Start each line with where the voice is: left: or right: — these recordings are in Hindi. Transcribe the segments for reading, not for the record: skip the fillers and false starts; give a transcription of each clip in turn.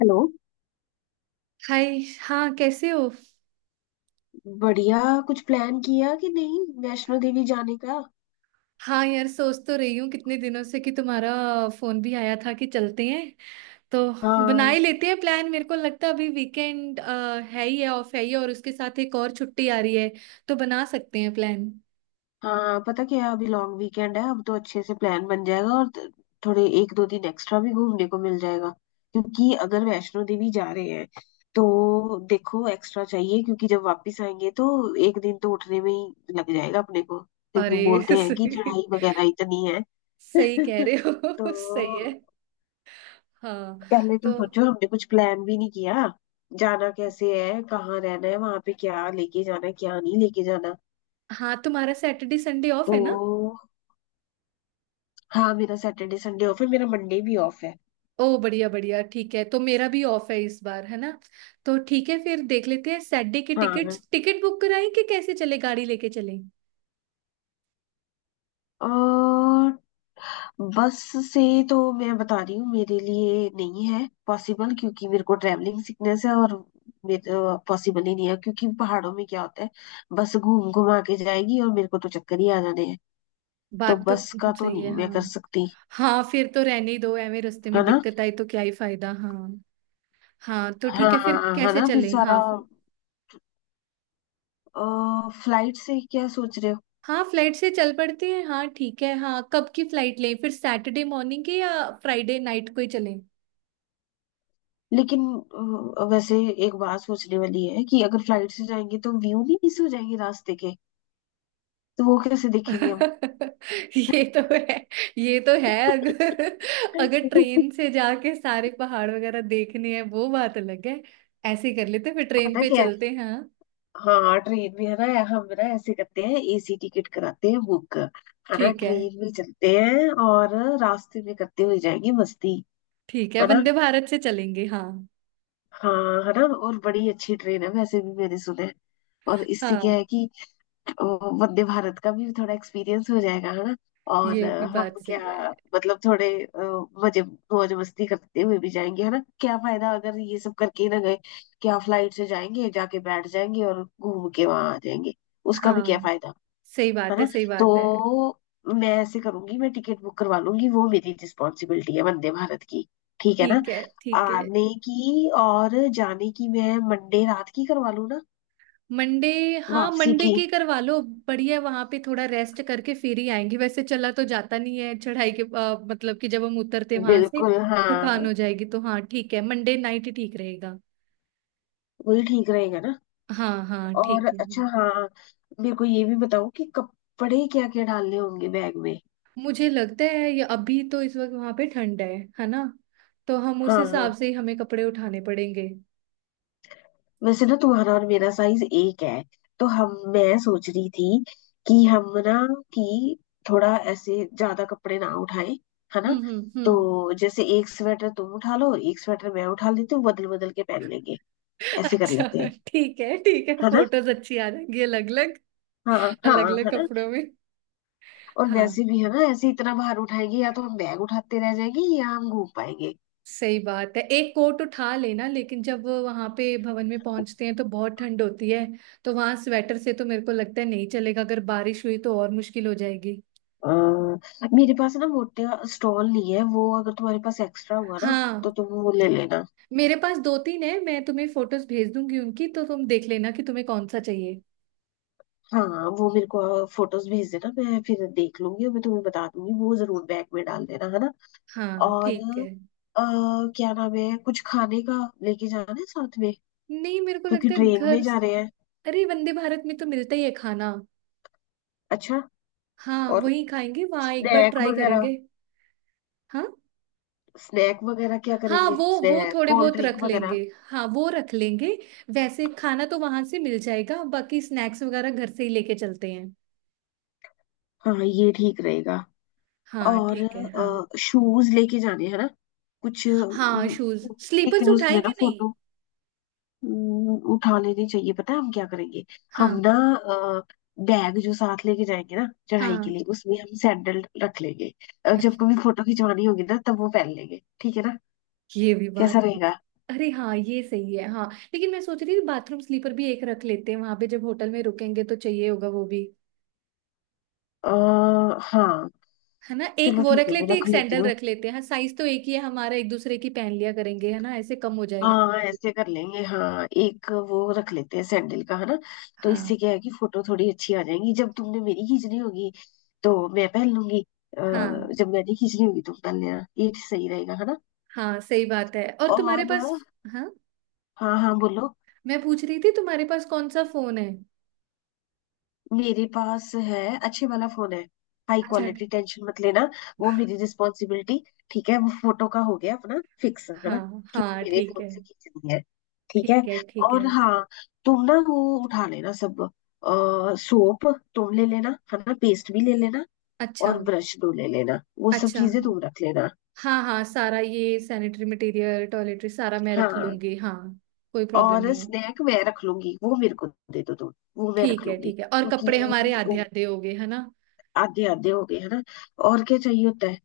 left: हेलो।
right: हाय, हाँ, कैसे हो।
left: बढ़िया। कुछ प्लान किया कि नहीं, वैष्णो देवी जाने का?
right: हाँ यार, सोच तो रही हूँ कितने दिनों से कि तुम्हारा फोन भी आया था कि चलते हैं। तो बना
left: हाँ।
right: ही लेते हैं प्लान। मेरे को लगता है अभी वीकेंड है ही है, ऑफ है ही है, और उसके साथ एक और छुट्टी आ रही है, तो बना सकते हैं प्लान।
left: हाँ, पता क्या, अभी लॉन्ग वीकेंड है, अब तो अच्छे से प्लान बन जाएगा। और थोड़े एक दो दिन एक्स्ट्रा भी घूमने को मिल जाएगा, क्योंकि अगर वैष्णो देवी जा रहे हैं तो देखो, एक्स्ट्रा चाहिए, क्योंकि जब वापस आएंगे तो एक दिन तो उठने में ही लग जाएगा अपने को, क्योंकि
right: अरे
left: बोलते हैं कि
right: सही।
left: चढ़ाई वगैरह इतनी है।
right: सही कह रहे
left: तो
right: हो सही है। हाँ।
left: पहले
right: तो
left: तुम सोचो, हमने कुछ प्लान भी नहीं किया। जाना कैसे है, कहाँ रहना है, वहां पे क्या लेके जाना है, क्या नहीं लेके जाना।
right: हाँ, तुम्हारा सैटरडे संडे ऑफ
left: तो
right: है ना।
left: हाँ, मेरा सैटरडे संडे ऑफ है, मेरा मंडे भी ऑफ है।
right: ओ, बढ़िया बढ़िया, ठीक है। तो मेरा भी ऑफ है इस बार, है ना। तो ठीक है, फिर देख लेते हैं सैटरडे की
left: हाँ,
right: टिकट्स। टिकट बुक कराएं कि कैसे चले, गाड़ी लेके चलें।
left: और बस से तो मैं बता रही हूँ, मेरे लिए नहीं है पॉसिबल, क्योंकि मेरे को ट्रैवलिंग सिकनेस है और पॉसिबल ही नहीं है, क्योंकि पहाड़ों में क्या होता है, बस घूम घुमा के जाएगी और मेरे को तो चक्कर ही आ जाने हैं। तो
right: बात तो
left: बस का तो
right: सही है,
left: नहीं मैं
right: हाँ।
left: कर सकती।
right: हाँ, फिर तो रहने ही दो, एਵੇਂ रास्ते में
left: है ना।
right: दिक्कत आई तो क्या ही फायदा। हाँ। हाँ तो ठीक है, फिर
left: हाँ, है
right: कैसे
left: ना, फिर
right: चलें। हाँ
left: सारा, फ्लाइट से क्या सोच रहे हो?
right: हाँ फ्लाइट से चल पड़ते हैं। हाँ ठीक है। हाँ कब की फ्लाइट लें फिर, सैटरडे मॉर्निंग के या फ्राइडे नाइट को ही चलें।
left: लेकिन वैसे एक बात सोचने वाली है कि अगर फ्लाइट से जाएंगे तो व्यू भी मिस हो जाएंगे रास्ते के, तो वो कैसे देखेंगे हम?
right: ये तो है। ये तो है। अगर अगर ट्रेन से जाके सारे पहाड़ वगैरह देखने हैं, वो बात अलग है। ऐसे ही कर लेते हैं, फिर ट्रेन
left: पता
right: पे
left: क्या है,
right: चलते हैं, हाँ।
left: हाँ, ट्रेन में है ना, हम ना ऐसे करते हैं, एसी टिकट कराते हैं बुक, है ना,
right: ठीक है
left: ट्रेन में चलते हैं और रास्ते में करते हुए जाएंगे मस्ती।
right: ठीक है,
left: है ना।
right: वंदे भारत से चलेंगे, हाँ।
left: हाँ है ना, और बड़ी अच्छी ट्रेन है वैसे भी मैंने सुना है। और इससे क्या
right: हाँ,
left: है कि ओ, वंदे भारत का भी थोड़ा एक्सपीरियंस हो जाएगा, है ना। और
right: ये भी
left: हम
right: बात सही है।
left: क्या, मतलब थोड़े मजे मौज मस्ती करते हुए भी जाएंगे, है ना, क्या फायदा अगर ये सब करके ही ना गए, क्या फ्लाइट से जाएंगे जाके बैठ जाएंगे और घूम के वहां आ जाएंगे, उसका भी क्या
right: हाँ,
left: फायदा।
right: सही
left: है
right: बात है।
left: ना।
right: सही बात है।
left: तो मैं ऐसे करूंगी, मैं टिकट बुक करवा लूंगी, वो मेरी रिस्पॉन्सिबिलिटी है, वंदे भारत की। ठीक है ना,
right: ठीक है ठीक है।
left: आने की और जाने की, मैं मंडे रात की करवा लूँ ना
right: मंडे। हाँ,
left: वापसी
right: मंडे
left: की।
right: की करवा लो। बढ़िया, वहां पे थोड़ा रेस्ट करके फिर ही आएंगे। वैसे चला तो जाता नहीं है चढ़ाई के, मतलब कि जब हम उतरते वहां से,
left: बिल्कुल
right: थकान
left: हाँ,
right: हो जाएगी। तो हाँ, ठीक है, मंडे नाइट ही ठीक रहेगा।
left: वही ठीक रहेगा ना।
right: हाँ हाँ
left: और
right: ठीक है।
left: अच्छा हाँ, मेरे को ये भी बताओ कि कपड़े क्या क्या डालने होंगे बैग में।
right: मुझे लगता है ये अभी तो, इस वक्त वहां पे ठंड है ना। तो हम उस
left: हाँ
right: हिसाब
left: हाँ,
right: से ही, हमें कपड़े उठाने पड़ेंगे।
left: वैसे ना तुम्हारा और मेरा साइज एक है, तो हम मैं सोच रही थी कि हम ना, कि थोड़ा ऐसे ज्यादा कपड़े ना उठाएं, है ना। तो
right: हम्म।
left: जैसे एक स्वेटर तुम उठा लो, एक स्वेटर मैं उठा लेती हूँ, बदल बदल के पहन लेंगे, ऐसे कर
right: अच्छा,
left: लेते हैं।
right: ठीक है ठीक है,
left: है ना।
right: फोटोज अच्छी आ जाएंगी अलग अलग।
left: हाँ हाँ,
right: अलग अलग
left: है ना,
right: कपड़ों में।
left: और
right: हाँ,
left: वैसे भी है ना, ऐसे इतना भार उठाएंगे या तो हम बैग उठाते रह जाएंगे या हम घूम पाएंगे।
right: सही बात है। एक कोट उठा लेना, लेकिन जब वहां पे भवन में पहुंचते हैं तो बहुत ठंड होती है। तो वहां स्वेटर से तो मेरे को लगता है नहीं चलेगा। अगर बारिश हुई तो और मुश्किल हो जाएगी।
left: अ, मेरे पास ना मोटा स्टॉल नहीं है, वो अगर तुम्हारे पास एक्स्ट्रा हुआ ना, तो
right: हाँ,
left: तुम वो ले लेना।
right: मेरे पास दो तीन है, मैं तुम्हें फोटोज भेज दूंगी उनकी, तो तुम देख लेना कि तुम्हें कौन सा चाहिए।
left: हाँ, वो मेरे को फोटोज भेज देना, मैं फिर देख लूंगी और मैं तुम्हें बता दूंगी, वो जरूर बैग में डाल देना, है ना।
right: हाँ
left: और
right: ठीक है।
left: अ, क्या नाम है, कुछ खाने का लेके जाना है साथ में,
right: नहीं, मेरे को
left: क्योंकि
right: लगता है
left: ट्रेन में
right: घर।
left: जा रहे हैं।
right: अरे, वंदे भारत में तो मिलता ही है खाना।
left: अच्छा।
right: हाँ,
left: और
right: वही खाएंगे। वहां एक बार
left: स्नैक
right: ट्राई
left: वगैरह,
right: करेंगे। हाँ,
left: स्नैक वगैरह क्या
right: हाँ
left: करेंगे,
right: वो
left: स्नैक
right: थोड़े
left: कोल्ड
right: बहुत रख
left: ड्रिंक
right: लेंगे।
left: वगैरह।
right: हाँ वो रख लेंगे। वैसे खाना तो वहां से मिल जाएगा, बाकी स्नैक्स वगैरह घर से ही लेके चलते हैं।
left: हाँ ये ठीक रहेगा।
right: हाँ ठीक है, हाँ।
left: और शूज लेके जाने हैं ना, कुछ
right: हाँ, शूज स्लीपर्स
left: लेकिन उसमें
right: उठाए कि
left: ना
right: नहीं।
left: फोटो उठा लेनी चाहिए, पता है हम क्या करेंगे, हम
right: हाँ
left: ना, बैग जो साथ लेके जाएंगे ना चढ़ाई के
right: हाँ।
left: लिए, उसमें हम सैंडल रख लेंगे। जब
right: अच्छा,
left: कभी फोटो खिंचवानी होगी ना तब वो पहन लेंगे, ठीक है ना,
right: ये भी
left: कैसा
right: बात की।
left: रहेगा।
right: अरे हाँ, ये सही है, हाँ। लेकिन मैं सोच रही थी बाथरूम स्लीपर भी एक रख लेते हैं, वहां पे जब होटल में रुकेंगे तो चाहिए होगा वो भी।
left: आ, हाँ,
right: है ना, एक
left: चलो
right: वो
left: ठीक
right: रख
left: है मैं
right: लेते हैं,
left: रख
right: एक
left: लेती
right: सैंडल
left: हूँ।
right: रख लेते हैं। हाँ, साइज तो एक ही है हमारा, एक दूसरे की पहन लिया करेंगे, है ना, ऐसे कम हो जाएगा।
left: हाँ, ऐसे कर लेंगे, हाँ एक वो रख लेते हैं सैंडल का, है ना। तो
right: हाँ
left: इससे क्या है कि फोटो थोड़ी अच्छी आ जाएंगी, जब तुमने मेरी खींचनी होगी तो मैं पहन लूंगी,
right: हाँ।
left: जब मैंने खींचनी होगी तुम पहन लेना, ये सही रहेगा, है ना।
right: हाँ, सही बात है। और तुम्हारे पास,
left: और
right: हाँ,
left: हाँ। हाँ बोलो।
right: मैं पूछ रही थी, तुम्हारे पास कौन सा फोन है।
left: मेरे पास है, अच्छे वाला फोन है, हाई
right: अच्छा
left: क्वालिटी, टेंशन मत लेना, वो मेरी रिस्पॉन्सिबिलिटी। ठीक है, वो फोटो का हो गया अपना फिक्स, है ना,
right: हाँ
left: कि वो
right: हाँ
left: मेरे
right: ठीक
left: फोन
right: है।
left: से खींचनी है। ठीक
right: ठीक
left: है।
right: है ठीक है।
left: और हाँ, तुम ना वो उठा लेना सब, सोप तुम ले लेना, है ना, पेस्ट भी ले लेना,
right: अच्छा।
left: और ब्रश दो ले लेना, वो सब
right: अच्छा,
left: चीजें तुम रख लेना।
right: हाँ हाँ, सारा ये सैनिटरी मटेरियल, टॉयलेटरी सारा मैं रख
left: हाँ।
right: लूंगी, हाँ। कोई प्रॉब्लम
left: और
right: नहीं है।
left: स्नैक मैं रख लूंगी, वो मेरे को दे दो तुम, वो मैं
right: ठीक
left: रख
right: है
left: लूंगी।
right: ठीक है, और कपड़े हमारे
left: क्योंकि वो
right: आधे आधे हो गए, है ना।
left: आधे आधे हो गए है ना, और क्या चाहिए होता है।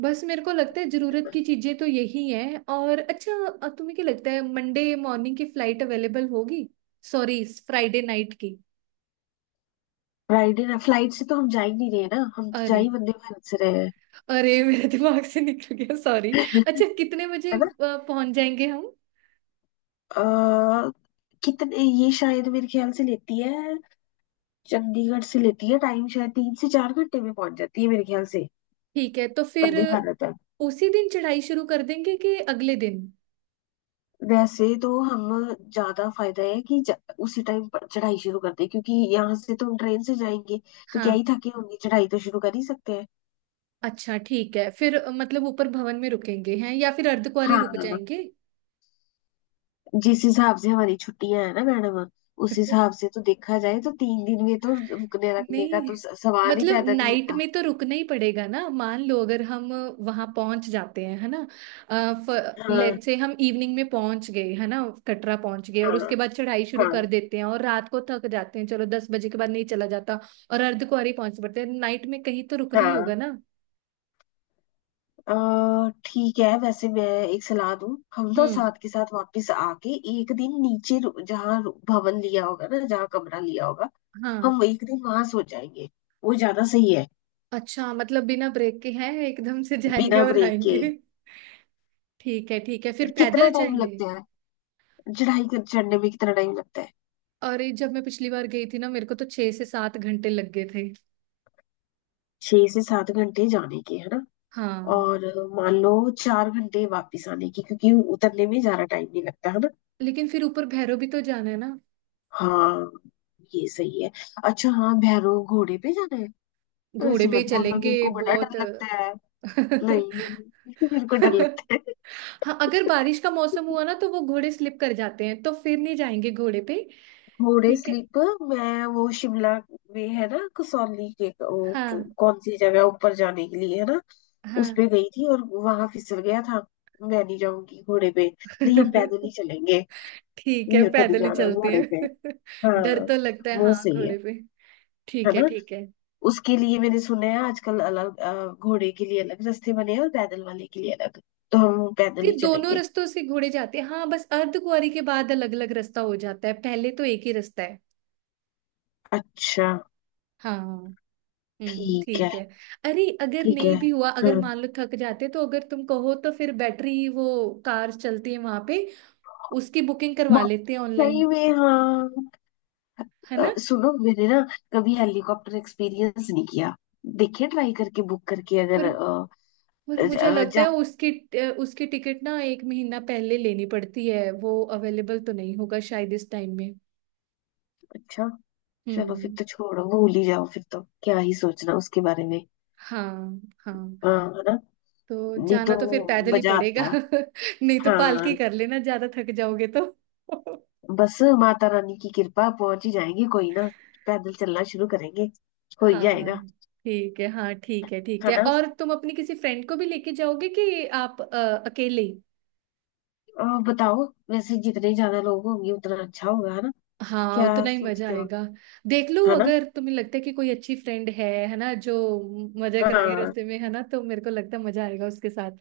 right: बस मेरे को लगता है जरूरत की चीजें तो यही है। और अच्छा, तुम्हें क्या लगता है मंडे मॉर्निंग की फ्लाइट अवेलेबल होगी। सॉरी, फ्राइडे नाइट की।
left: राइड ना, फ्लाइट से तो हम जा ही नहीं रहे ना, हम तो जा
right: अरे
left: ही वंदे भारत से रहे हैं।
right: अरे, मेरे दिमाग से निकल गया, सॉरी। अच्छा, कितने
left: है
right: बजे
left: ना।
right: पहुंच जाएंगे हम।
left: अ, कितने, ये शायद मेरे ख्याल से लेती है, चंडीगढ़ से लेती है टाइम, शायद 3 से 4 घंटे में पहुंच जाती है मेरे ख्याल से,
right: ठीक है, तो फिर
left: वंदे भारत है।
right: उसी दिन चढ़ाई शुरू कर देंगे कि अगले दिन।
left: वैसे तो हम, ज्यादा फायदा है कि उसी टाइम पर चढ़ाई शुरू कर दें, क्योंकि यहाँ से तो हम ट्रेन से जाएंगे तो क्या
right: हाँ,
left: ही थके होंगे, चढ़ाई तो शुरू कर ही सकते हैं।
right: अच्छा ठीक है। फिर मतलब ऊपर भवन में रुकेंगे हैं या फिर अर्धकुंवारी रुक
left: हाँ,
right: जाएंगे।
left: जिस हिसाब से हमारी छुट्टियां है ना मैडम, उस हिसाब से तो देखा जाए तो 3 दिन में तो रुकने रखने का
right: नहीं,
left: तो सवाल ही
right: मतलब
left: पैदा नहीं
right: नाइट
left: होता।
right: में तो रुकना ही पड़ेगा ना। मान लो अगर हम वहां पहुंच जाते हैं, है ना।
left: हाँ
right: लेट से हम इवनिंग में पहुंच गए, है ना। कटरा पहुंच गए और
left: हाँ,
right: उसके बाद चढ़ाई शुरू
left: हाँ
right: कर देते हैं और रात को थक जाते हैं, चलो 10 बजे के बाद नहीं चला जाता। और अर्धकुंवारी पहुंच पड़ते हैं नाइट में, कहीं तो रुकना ही
left: हाँ,
right: होगा ना।
left: ठीक है, वैसे मैं एक सलाह दूं। हम ना
right: हम्म,
left: साथ के साथ वापस आके एक दिन नीचे जहाँ भवन लिया होगा ना, जहाँ कमरा लिया होगा,
right: हाँ।
left: हम एक दिन वहां सो जाएंगे, वो ज्यादा सही है।
right: अच्छा, मतलब बिना ब्रेक के हैं, एकदम से जाएंगे
left: बिना
right: और
left: ब्रेक
right: आएंगे।
left: के।
right: ठीक है ठीक है, फिर
left: कितना
right: पैदल
left: टाइम
right: जाएंगे।
left: लगता है, चढ़ाई कर चढ़ने में कितना टाइम लगता है।
right: और ये, जब मैं पिछली बार गई थी ना, मेरे को तो 6 से 7 घंटे लग गए थे।
left: 6 से 7 घंटे जाने के, है ना,
right: हाँ,
left: और मान लो 4 घंटे वापस आने की, क्योंकि उतरने में ज्यादा टाइम नहीं लगता, है ना।
right: लेकिन फिर ऊपर भैरव भी तो जाना है ना।
left: हाँ, ये सही है। अच्छा हाँ, भैरव घोड़े पे जाना है? तो
right: घोड़े
left: ऐसे
right: पे
left: मत
right: ही
left: बोलना, मेरे
right: चलेंगे
left: को बड़ा
right: बहुत
left: डर लगता है। नहीं। मेरे को डर लगता है।
right: हाँ, अगर बारिश का मौसम हुआ ना तो वो घोड़े स्लिप कर जाते हैं, तो फिर नहीं जाएंगे घोड़े पे।
left: घोड़े
right: ठीक है,
left: स्लीप। मैं वो शिमला में है ना, कसौली के वो
right: हाँ
left: कौन सी जगह ऊपर जाने के लिए है ना, उस
right: हाँ।
left: पे गई थी और वहां फिसल गया था। मैं नहीं जाऊंगी घोड़े पे। नहीं, हम पैदल ही चलेंगे।
right: ठीक है,
left: मेरे को नहीं
right: पैदल ही
left: जाना
right: चलते
left: घोड़े पे।
right: हैं।
left: हाँ,
right: डर तो लगता है
left: वो
right: हाँ,
left: सही है
right: घोड़े पे।
left: है
right: ठीक है
left: ना।
right: ठीक है।
left: उसके लिए मैंने सुना है, आजकल अलग घोड़े के लिए अलग रास्ते बने हैं और पैदल वाले के लिए अलग, तो हम पैदल
right: ये
left: ही
right: दोनों
left: चलेंगे।
right: रास्तों से घोड़े जाते हैं हाँ, बस अर्धकुंवारी के बाद अलग अलग रास्ता हो जाता है, पहले तो एक ही रास्ता है।
left: अच्छा।
right: हाँ। हम्म,
left: ठीक है,
right: ठीक है। अरे, अगर
left: ठीक है।
right: नहीं भी हुआ, अगर
left: हाँ,
right: मान लो थक जाते, तो अगर तुम कहो तो फिर बैटरी वो कार चलती है वहां पे, उसकी बुकिंग करवा
left: बहुत
right: लेते हैं ऑनलाइन।
left: सही में हाँ।
right: है ना।
left: सुनो, मैंने ना कभी हेलीकॉप्टर एक्सपीरियंस नहीं किया, देखिए ट्राई करके बुक करके, अगर
right: पर
left: अ,
right: पर मुझे
left: अ,
right: लगता है
left: जा
right: उसकी, उसकी टिकट ना एक महीना पहले लेनी पड़ती है, वो अवेलेबल तो नहीं होगा शायद इस टाइम में।
left: अच्छा, चलो फिर
right: हम्म।
left: तो छोड़ो, भूल ही जाओ, फिर तो क्या ही सोचना उसके बारे में।
right: हाँ हाँ,
left: हाँ है ना।
right: तो
left: नहीं
right: जाना
left: तो
right: तो फिर पैदल ही
left: मजा
right: पड़ेगा
left: आता।
right: नहीं तो पालकी
left: हाँ,
right: कर लेना, ज्यादा थक जाओगे तो
left: बस माता रानी की कृपा, पहुंच ही जाएंगे, कोई ना, पैदल चलना शुरू करेंगे, हो ही
right: हाँ
left: जाएगा।
right: ठीक है, हाँ ठीक है ठीक
left: है
right: है।
left: ना।
right: और तुम अपनी किसी फ्रेंड को भी लेके जाओगे कि आप अकेले ही।
left: और बताओ, वैसे जितने ज्यादा लोग होंगे उतना अच्छा होगा, है ना,
right: हाँ,
left: क्या
right: उतना ही मजा
left: सोचते हो।
right: आएगा। देख लो,
left: है ना।
right: अगर तुम्हें लगता है कि कोई अच्छी फ्रेंड है ना, जो मजा कराए
left: हाँ,
right: रास्ते में, है ना, तो मेरे को लगता है मजा आएगा उसके साथ।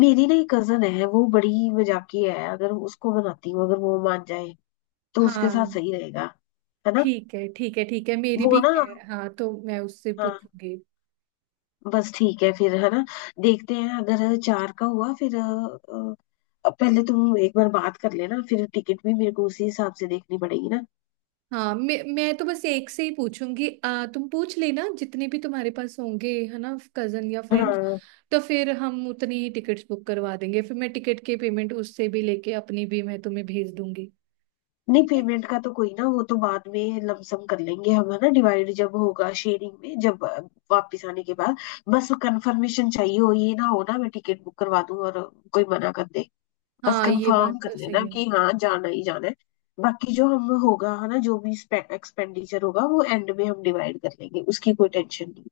left: मेरी ना एक कजन है, वो बड़ी मजाकी है, अगर उसको मनाती हूँ, अगर वो मान जाए तो उसके साथ
right: हाँ।
left: सही रहेगा, है ना।
right: ठीक है ठीक है ठीक है, मेरी
left: वो
right: भी
left: ना,
right: है हाँ, तो मैं उससे
left: हाँ,
right: पूछूंगी।
left: बस ठीक है फिर, है ना। देखते हैं, अगर चार का हुआ फिर पहले तुम एक बार बात कर लेना, फिर टिकट भी मेरे को उसी हिसाब से देखनी पड़ेगी ना।
right: हाँ, मैं तो बस एक से ही पूछूंगी। तुम पूछ लेना जितने भी तुम्हारे पास होंगे, है ना, कजन या फ्रेंड्स।
left: हाँ।
right: तो फिर हम उतनी ही टिकट्स बुक करवा देंगे, फिर मैं टिकट की पेमेंट उससे भी लेके, अपनी भी मैं तुम्हें भेज दूंगी।
left: नहीं,
right: ठीक है।
left: पेमेंट का तो कोई ना, वो तो बाद में लमसम कर लेंगे हम, है ना, डिवाइड जब होगा शेयरिंग में, जब वापस आने के बाद। बस कंफर्मेशन चाहिए, हो ये ना हो ना, मैं टिकट बुक करवा दूं और कोई मना कर दे। बस
right: हाँ, ये बात
left: कंफर्म
right: तो
left: कर
right: सही
left: लेना
right: है।
left: कि हाँ जाना ही जाना है, बाकी जो हम होगा है ना, जो भी एक्सपेंडिचर होगा वो एंड में हम डिवाइड कर लेंगे, उसकी कोई टेंशन नहीं।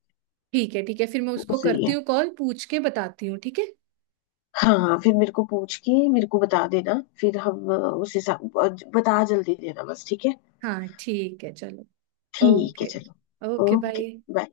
right: ठीक है ठीक है, फिर मैं
left: वो तो
right: उसको
left: सही
right: करती
left: है।
right: हूँ कॉल, पूछ के बताती हूँ, ठीक है।
left: हाँ हाँ, फिर मेरे को पूछ के मेरे को बता देना, फिर हम उस हिसाब बता जल्दी देना बस। ठीक है,
right: हाँ ठीक है, चलो।
left: ठीक है
right: ओके।
left: चलो।
right: Okay
left: okay
right: bye.
left: बाय।